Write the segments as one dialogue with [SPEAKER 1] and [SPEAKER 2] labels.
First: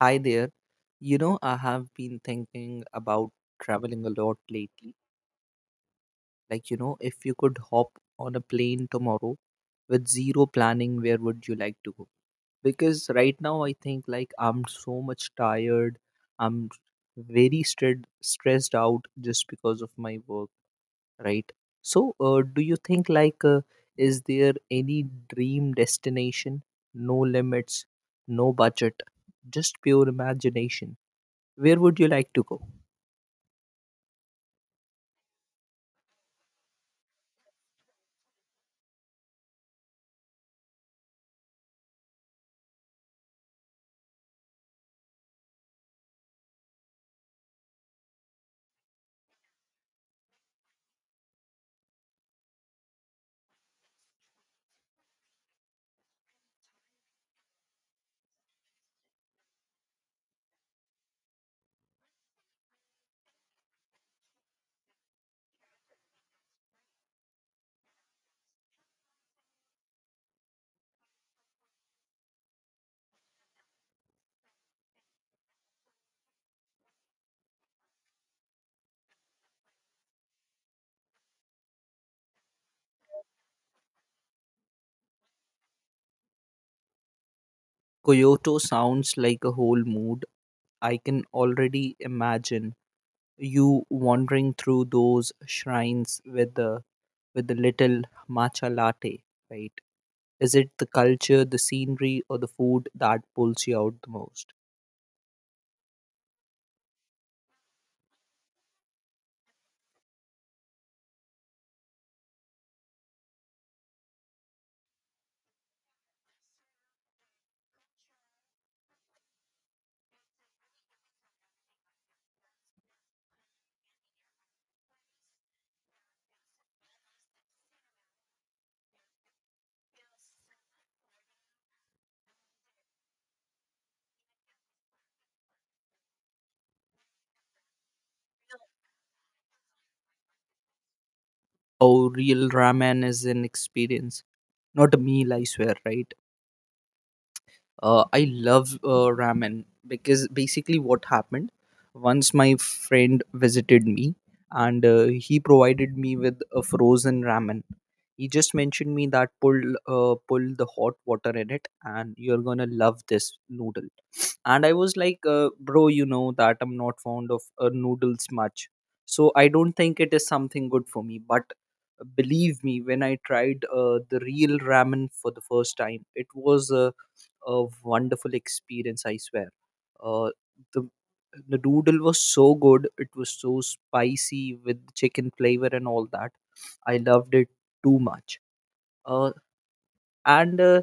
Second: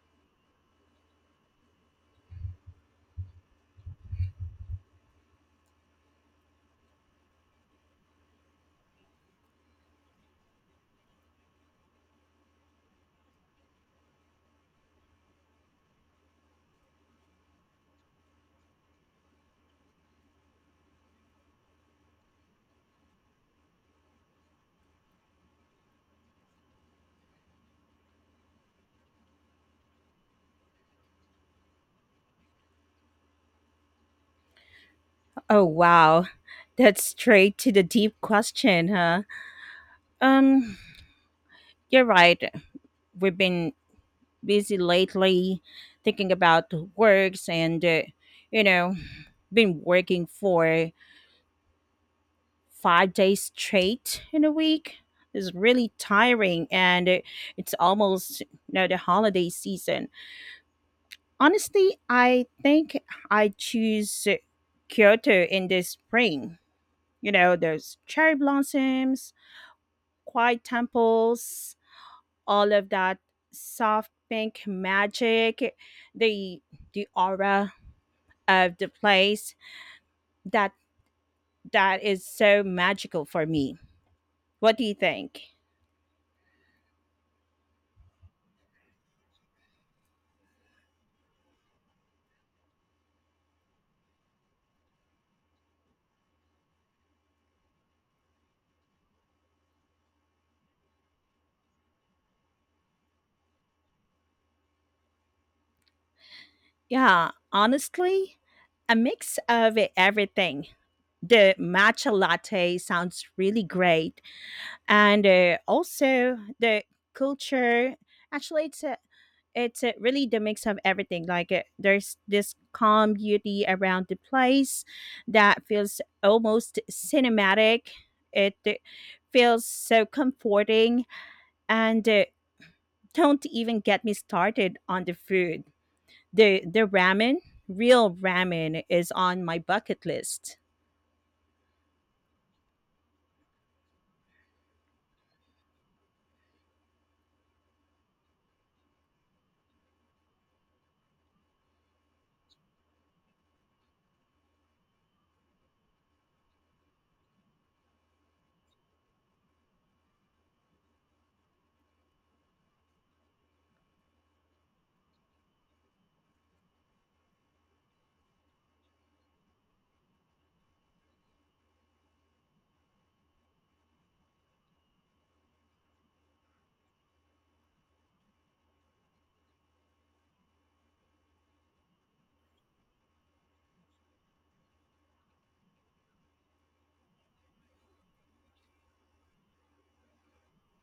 [SPEAKER 1] Hi there. You know, I have been thinking about traveling a lot lately. Like, you know, if you could hop on a plane tomorrow with zero planning, where would you like to go? Because right now I think like I'm so much tired. I'm very stressed out just because of my work, right? So, do you think like is there any dream destination? No limits, no budget, just pure imagination, where would you like to go?
[SPEAKER 2] Oh wow. That's straight to the deep question, huh? Um, you're right. We've been busy lately thinking about works and you know, been working for 5 days straight in a week. It's really tiring and it's almost you know the holiday season. Honestly, I think I choose Kyoto in the spring. You know, those cherry blossoms, quiet temples, all of that soft pink magic, the the aura of the place that that is so magical for me. What do you think?
[SPEAKER 1] Kyoto sounds like a whole mood. I can already imagine you wandering through those shrines with the little matcha latte, right? Is it the culture, the scenery, or the food that pulls you out the most?
[SPEAKER 2] Yeah, honestly, a mix of everything. The matcha latte sounds really great, and also the culture. Actually, it's really the mix of everything. Like there's this calm beauty around the place that feels almost cinematic. It feels so comforting, and don't even get me started on the food. The ramen, real ramen is on my bucket list.
[SPEAKER 1] Oh, real ramen is an experience, not a meal, I swear, right? I love ramen, because basically what happened, once my friend visited me and he provided me with a frozen ramen. He just mentioned me that pull the hot water in it and you're gonna love this noodle. And I was like bro, you know that I'm not fond of noodles much, so I don't think it is something good for me. But believe me, when I tried the real ramen for the first time, it was a wonderful experience, I swear. Uh, the the noodle was so good. It was so spicy with chicken flavor and all that. I loved it too much. Uh, and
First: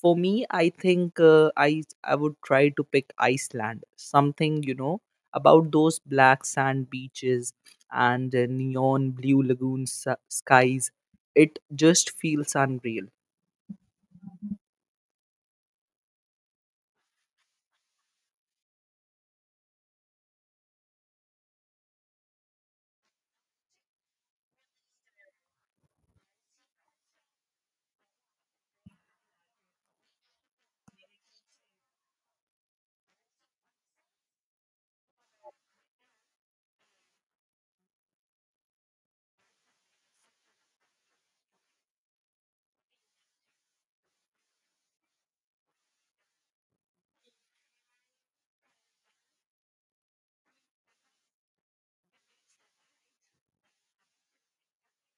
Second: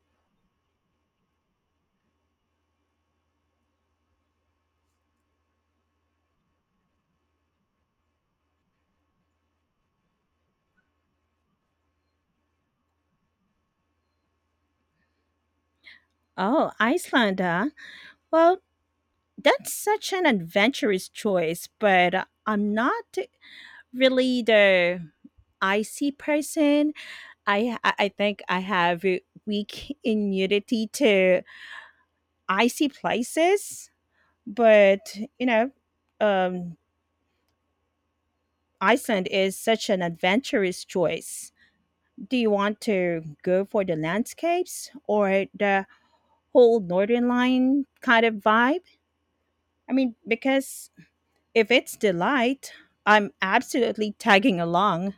[SPEAKER 1] For me, I think I would try to pick Iceland. Something, you know, about those black sand beaches and neon blue lagoon skies. It just feels unreal.
[SPEAKER 2] Oh, Iceland, huh? Well, that's such an adventurous choice, but I'm not really the icy person. I think I have a weak immunity to icy places, but you know, um, Iceland is such an adventurous choice. Do you want to go for the landscapes or the whole northern line kind of vibe? I mean, because if it's the light, I'm absolutely tagging along.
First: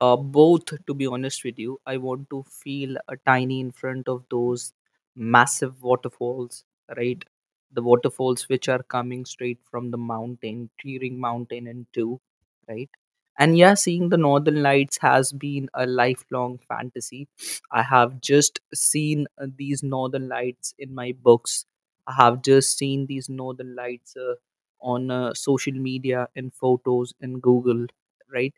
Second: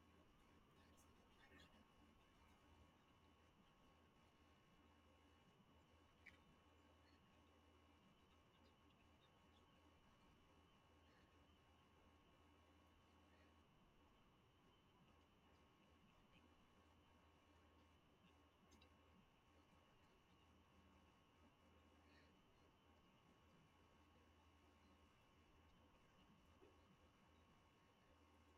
[SPEAKER 1] Both, to be honest with you, I want to feel a tiny in front of those massive waterfalls, right? The waterfalls which are coming straight from the mountain, tearing mountain in two, right? And yeah, seeing the northern lights has been a lifelong fantasy. I have just seen these northern lights in my books. I have just seen these northern lights on social media, in photos, in Google, right?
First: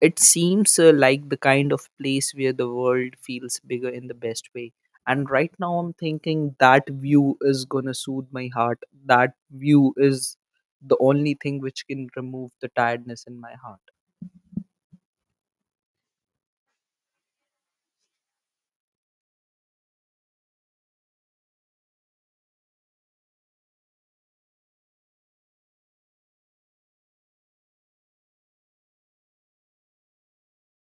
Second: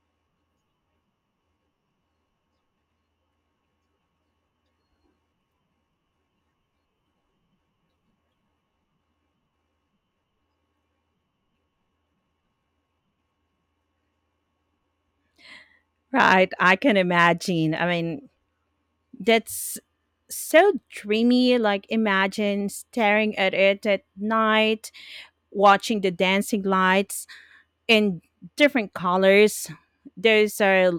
[SPEAKER 1] It seems like the kind of place where the world feels bigger in the best way. And right now, I'm thinking that view is gonna soothe my heart. That view is the only thing which can remove the tiredness in my heart.
[SPEAKER 2] Right, I can imagine. I mean, that's so dreamy, like imagine staring at it at night, watching the dancing lights in different colors. Those are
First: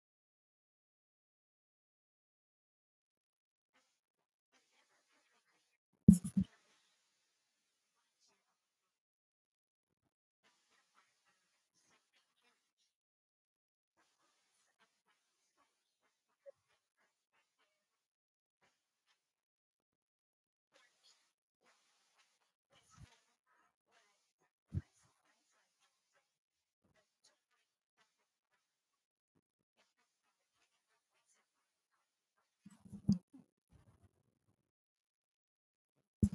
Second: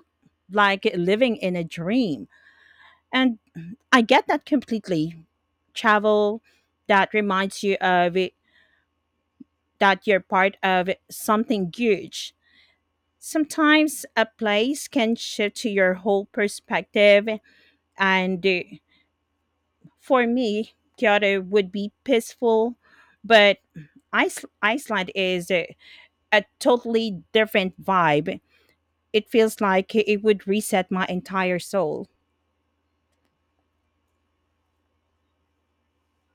[SPEAKER 2] like living in a dream, and I get that completely. Travel that reminds you of it, that you're part of something huge. Sometimes a place can shift to your whole perspective. And for me, Kyoto would be peaceful, but Iceland is a totally different vibe. It feels like it would reset my entire soul.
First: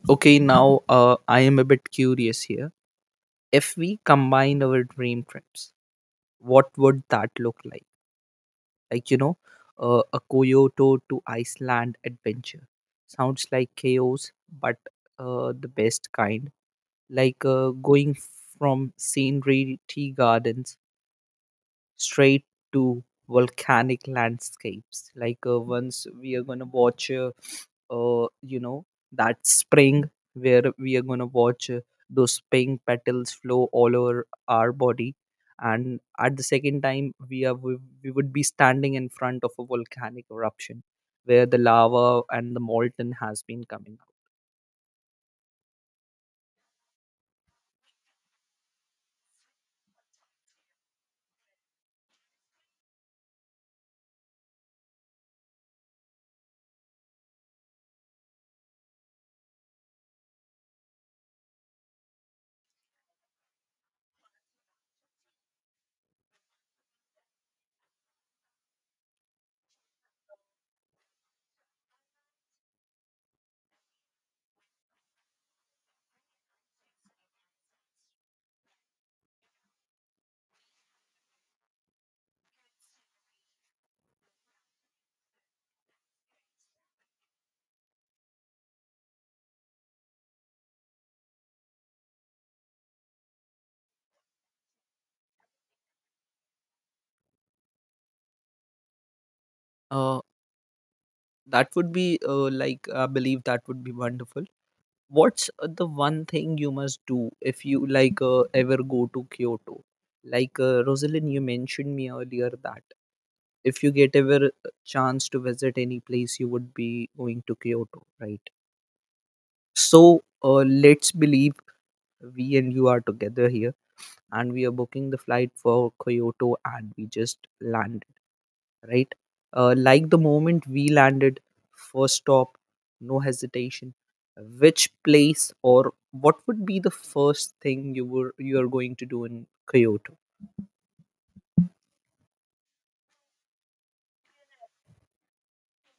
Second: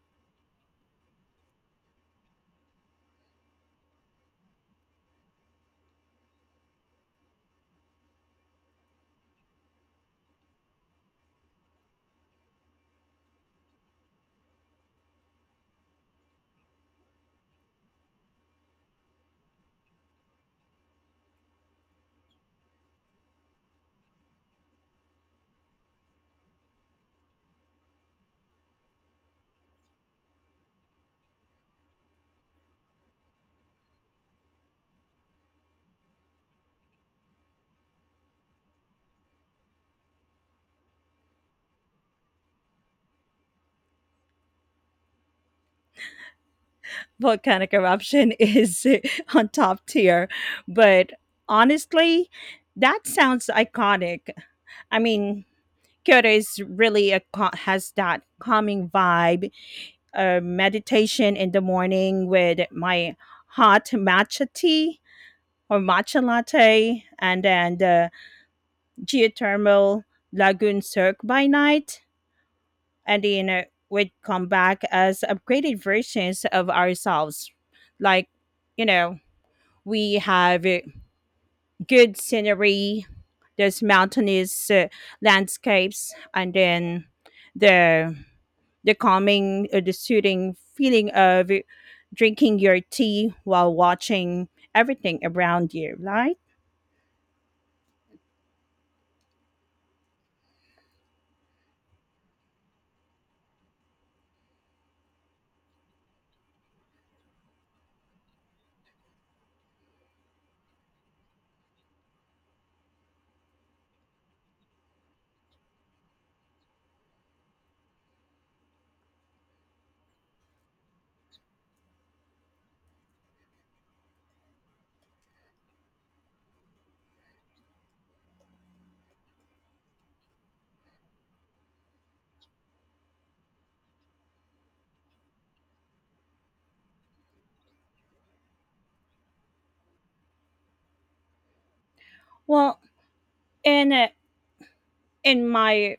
[SPEAKER 1] Okay, now I am a bit curious here. If we combine our dream trips, what would that look like? Like, you know, a Kyoto to Iceland adventure. Sounds like chaos, but the best kind, like going from scenery tea gardens straight to volcanic landscapes. Like once we are going to watch you know, that spring where we are going to watch those pink petals flow all over our body. And at the second time, we would be standing in front of a volcanic eruption where the lava and the molten has been coming
[SPEAKER 2] Volcanic eruption is on top tier, but honestly, that sounds iconic. I mean, Kyoto is really has that calming vibe. Meditation in the morning with my hot matcha tea or matcha latte, and then the geothermal lagoon cirque by night, and then we'd come back as upgraded versions of ourselves. Like, you know, we have good scenery, there's mountainous landscapes, and then the the calming, the soothing feeling of drinking your tea while watching everything around you, right?
[SPEAKER 1] out. That would be like, I believe that would be wonderful. What's the one thing you must do if you like ever go to Kyoto? Like Rosalind, you mentioned me earlier that if you get ever a chance to visit any place, you would be going to Kyoto, right? So let's believe we and you are together here, and we are booking the flight for Kyoto and we just landed, right? Like the moment we landed, first stop, no hesitation. Which place or what would be the first thing you are going to do in Kyoto?
[SPEAKER 2] Well, in uh, in my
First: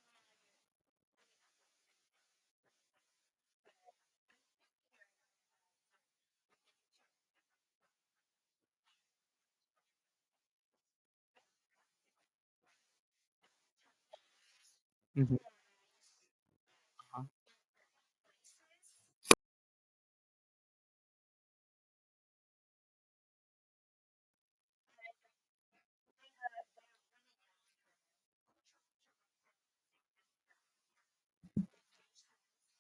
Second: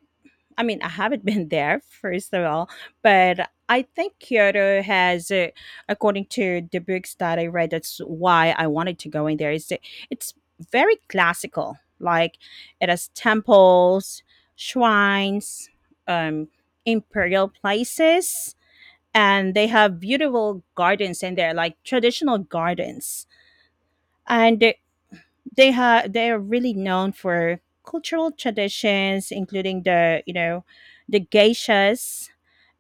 [SPEAKER 2] I mean, I haven't been there, first of all, but I think Kyoto has, according to the books that I read, that's why I wanted to go in there. Is that it's very classical, like it has temples,
[SPEAKER 1] Mhm.
[SPEAKER 2] shrines, um,
[SPEAKER 1] Uh,
[SPEAKER 2] imperial places, and they have beautiful gardens in there, like traditional gardens. And they are really known for cultural traditions, including the you know the geishas,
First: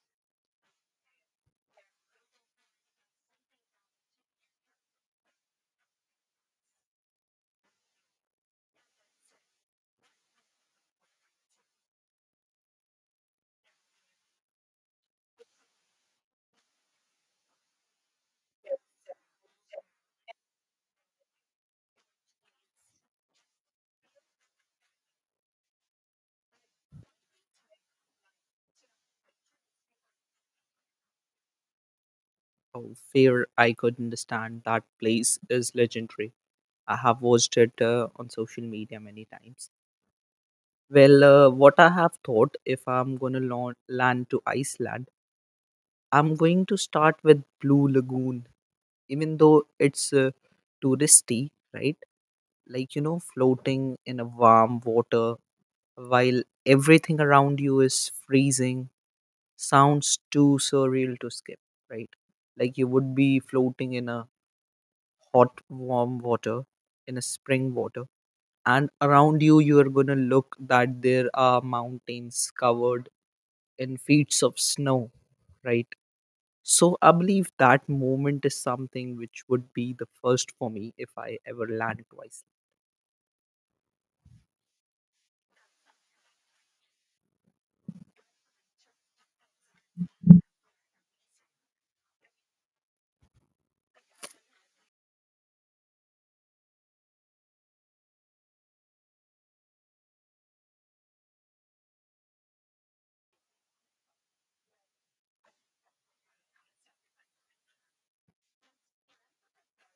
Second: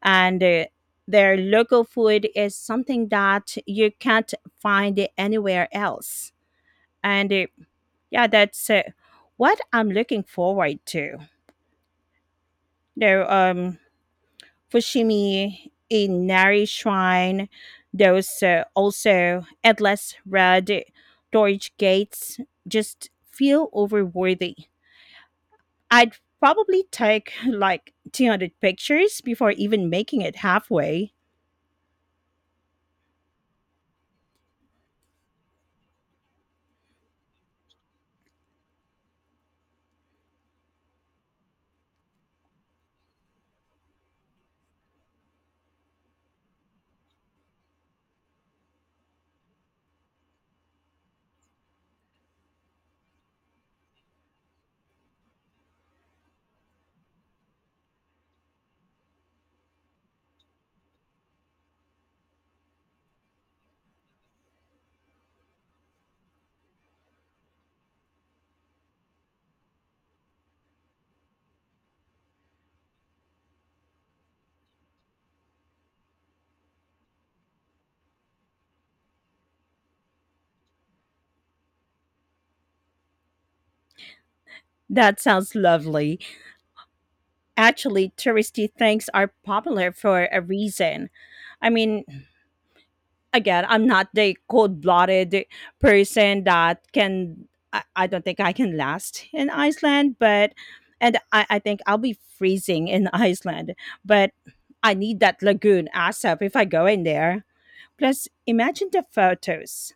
[SPEAKER 2] and their local food is something that you can't find anywhere else, and yeah, that's what I'm looking forward to. No, fushimi in nari shrine, those also endless red torch gates just feel overworthy. I'd probably take like 200 pictures before even making it halfway.
[SPEAKER 1] Oh, fair, I could understand that place is legendary. I have watched it on social media many times. Well, what I have thought, if I'm gonna land to Iceland, I'm going to start with Blue Lagoon, even though it's touristy, right? Like, you know, floating in a warm water while everything around you is freezing sounds too surreal to skip, right? Like, you would be floating in a hot, warm water, in a spring water, and around you, you are going to look that there are mountains covered in feet of snow, right? So I believe that moment is something which would be the first for me if I ever land twice.
[SPEAKER 2] That sounds lovely. Actually, touristy things are popular for a reason. I mean, again, I'm not the cold blooded person that can, I don't think I can last in Iceland, but, and I think I'll be freezing in Iceland, but I need that lagoon ASAP if I go in there. Plus, imagine the photos.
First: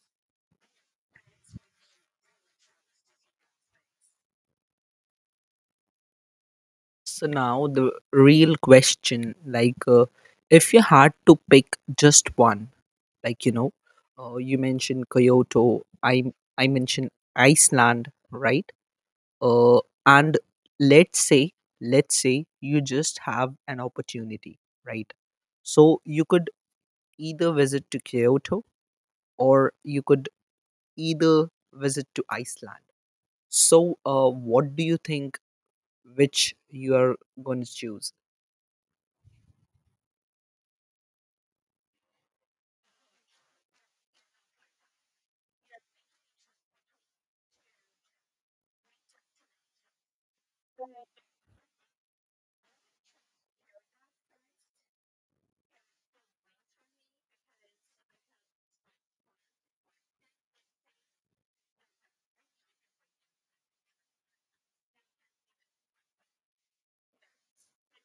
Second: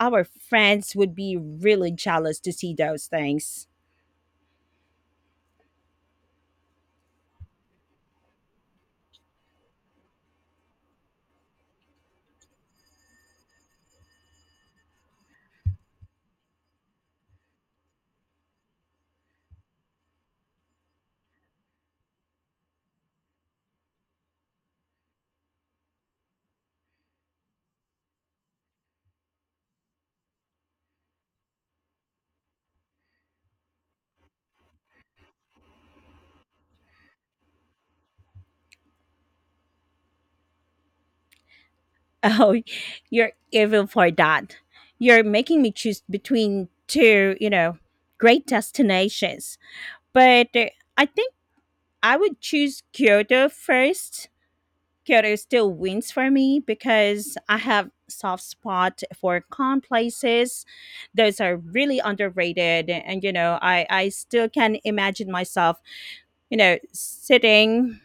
[SPEAKER 2] Our friends would be really jealous to see those things.
[SPEAKER 1] So now the real question, like, if you had to pick just one, like, you know, you mentioned Kyoto, I mentioned Iceland, right? Uh, and let's say, let's say you just have an opportunity, right? So you could either visit to Kyoto, or you could either visit to Iceland. So, what do you think, which you are going to choose?
[SPEAKER 2] Oh, you're evil for that. You're making me choose between two, you know, great destinations. But I think I would choose Kyoto first. Kyoto still wins for me because I have soft spot for calm places. Those are really underrated, and you know, I still can imagine myself, you know, sitting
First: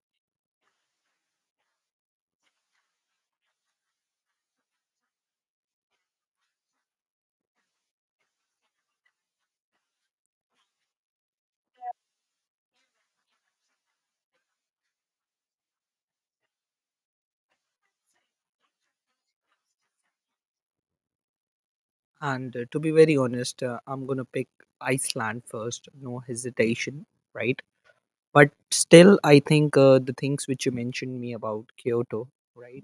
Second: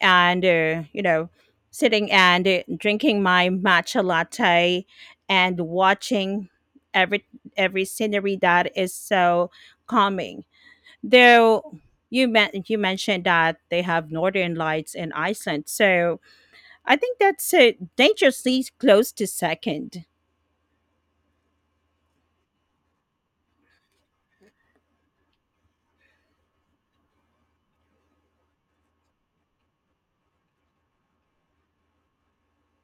[SPEAKER 2] and you know, sitting and drinking my matcha latte and watching every every scenery that is so calming. Though you mentioned that they have northern lights in Iceland. So I think that's it. Dangerously close to second.
[SPEAKER 1] And to be very honest, I'm going to pick Iceland first, no hesitation, right? But still, I think the things which you mentioned me about Kyoto, right?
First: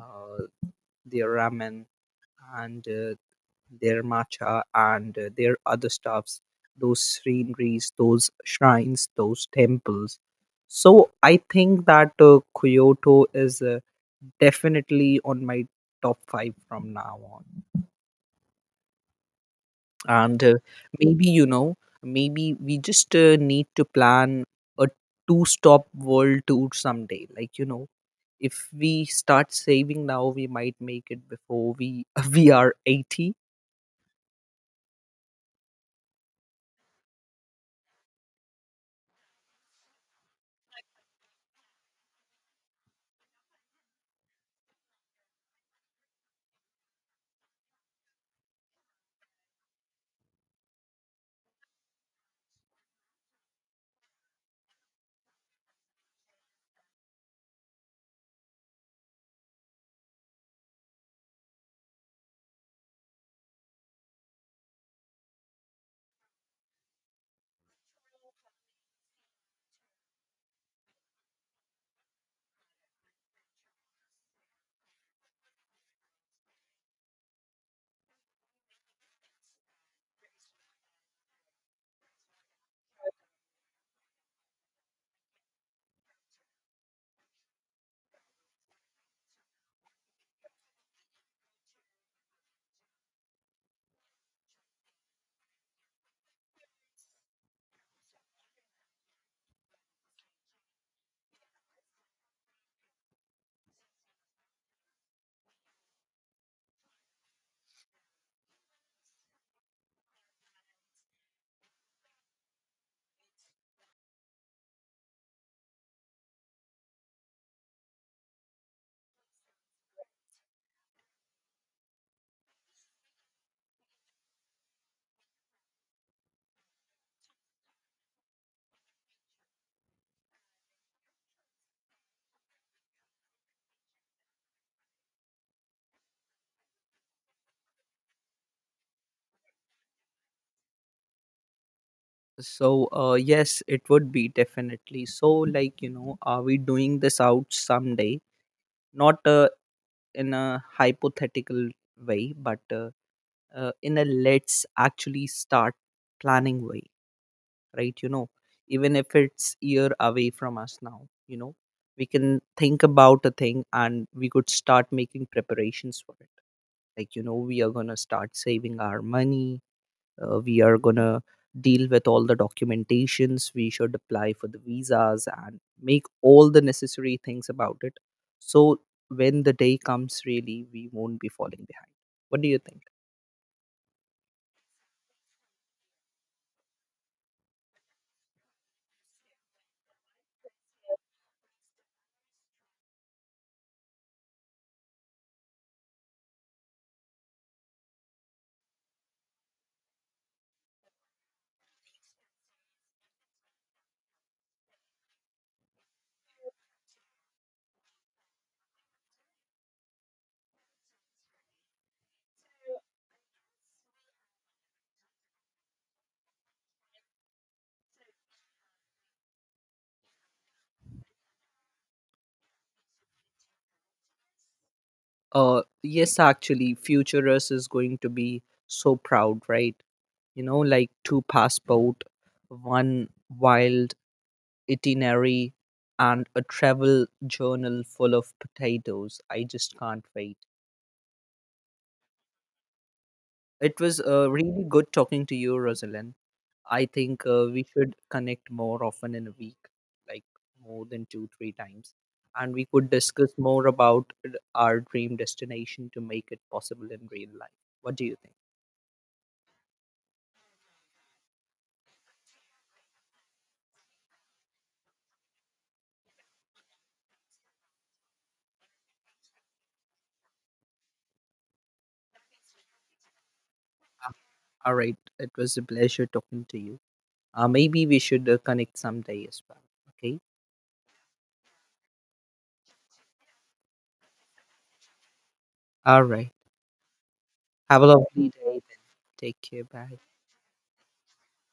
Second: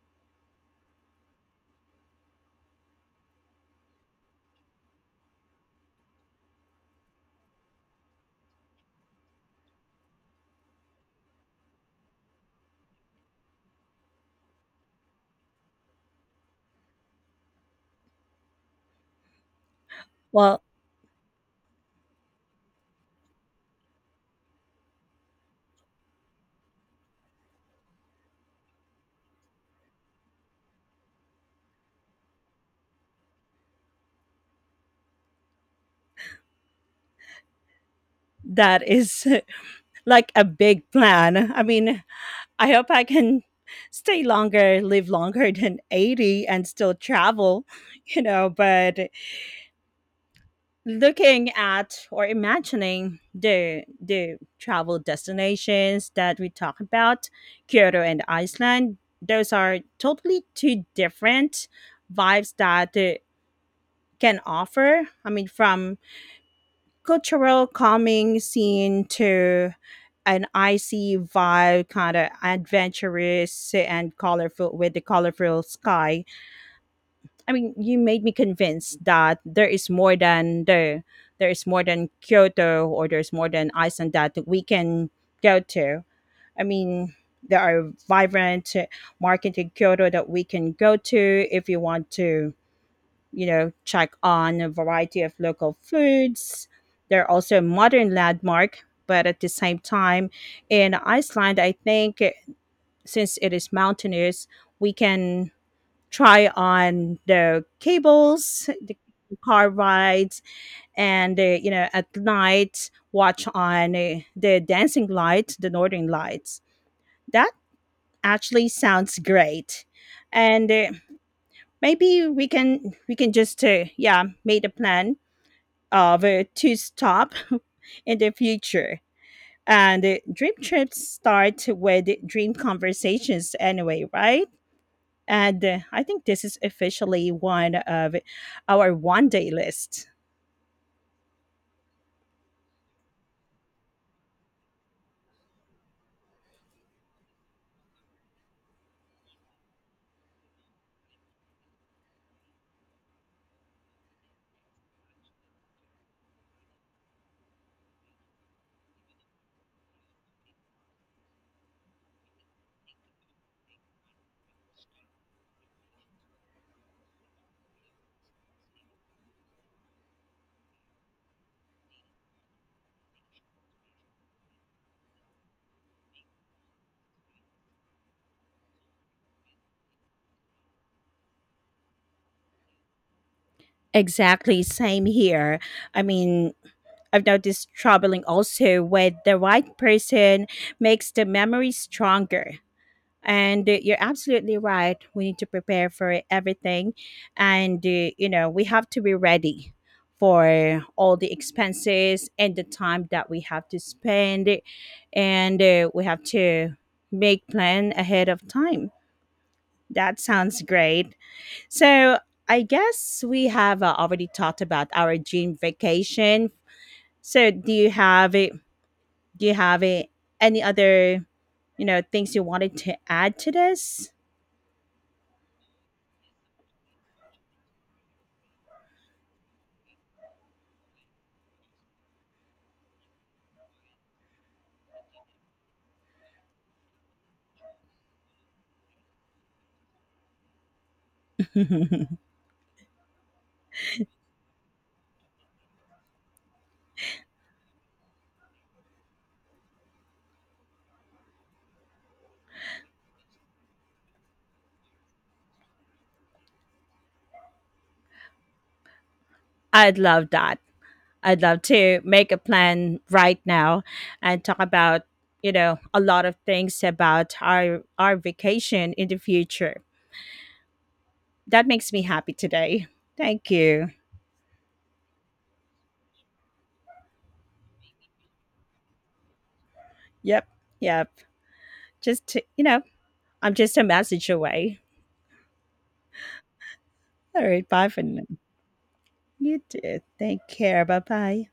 [SPEAKER 1] Uh, the ramen and their matcha, and their other stuffs, those sceneries, those shrines, those temples. So I think that Kyoto is definitely on my top five from now on. And
[SPEAKER 2] Well,
[SPEAKER 1] maybe, you know, maybe we just need to plan a two stop world tour someday. Like, you know, if we start saving now, we might make it before we are 80.
[SPEAKER 2] that is like a big plan. I mean, I hope I can stay longer, live longer than 80 and still travel, you know, but looking at or imagining the travel destinations that we talk about, Kyoto and Iceland, those are totally two different vibes that can offer. I mean, from cultural calming scene to an icy vibe, kind of adventurous and colorful with the colorful sky. I mean, you made me convinced that there is more than Kyoto, or there's more than Iceland that we can go to. I mean, there are vibrant market in Kyoto that we can go to if you want to you know, check on a variety of local foods. They're also a modern landmark, but at the same time, in Iceland, I think since it is mountainous, we can try on the cables, the car rides, and you know, at night, watch on the dancing light, the northern lights. That actually sounds great, and. Maybe we can just yeah made a plan of to stop in the future. And dream trips start with dream conversations anyway, right? And I think this is officially one of our one day list.
[SPEAKER 1] So, yes, it would be definitely. So, like, you know, are we doing this out someday? Not in a hypothetical way, but in a, let's actually start planning way, right? You know, even if it's year away from us now, you know, we can think about a thing and we could start making preparations for it. Like, you know, we are going to start saving our money. We are gonna deal with all the documentations. We should apply for the visas and make all the necessary things about it. So when the day comes really, we won't be falling behind. What do you think?
[SPEAKER 2] Exactly, same here. I mean, I've noticed troubling also when the right person makes the memory stronger. And you're absolutely right. We need to prepare for everything. And, you know, we have to be ready for all the expenses and the time that we have to spend. And we have to make plan ahead of time. That sounds great. So I guess we have already talked about our dream vacation. So do you have it? Do you have it? Any other you know things you wanted to add to this?
[SPEAKER 1] Yes, actually future us is going to be so proud, right? You know, like two passport, one wild itinerary, and a travel journal full of potatoes. I just can't wait. It was really good talking to you, Rosalind. I think we should connect more often in a week, like more than two, three times. And we could discuss more about our dream destination to make it possible in real life. What do you think?
[SPEAKER 2] I'd love that. I'd love to make a plan right now and talk about you know a lot of things about our vacation in the future. That makes me happy today. Thank you.
[SPEAKER 1] All right. It was a pleasure talking to you. Maybe we should connect someday as well. Okay.
[SPEAKER 2] Yep. Yep. Just to, you know, I'm just a message away.
[SPEAKER 1] All right.
[SPEAKER 2] All right.
[SPEAKER 1] Have a
[SPEAKER 2] Bye for now.
[SPEAKER 1] lovely day. Take
[SPEAKER 2] You
[SPEAKER 1] care. Bye.
[SPEAKER 2] too. Take care. Bye bye.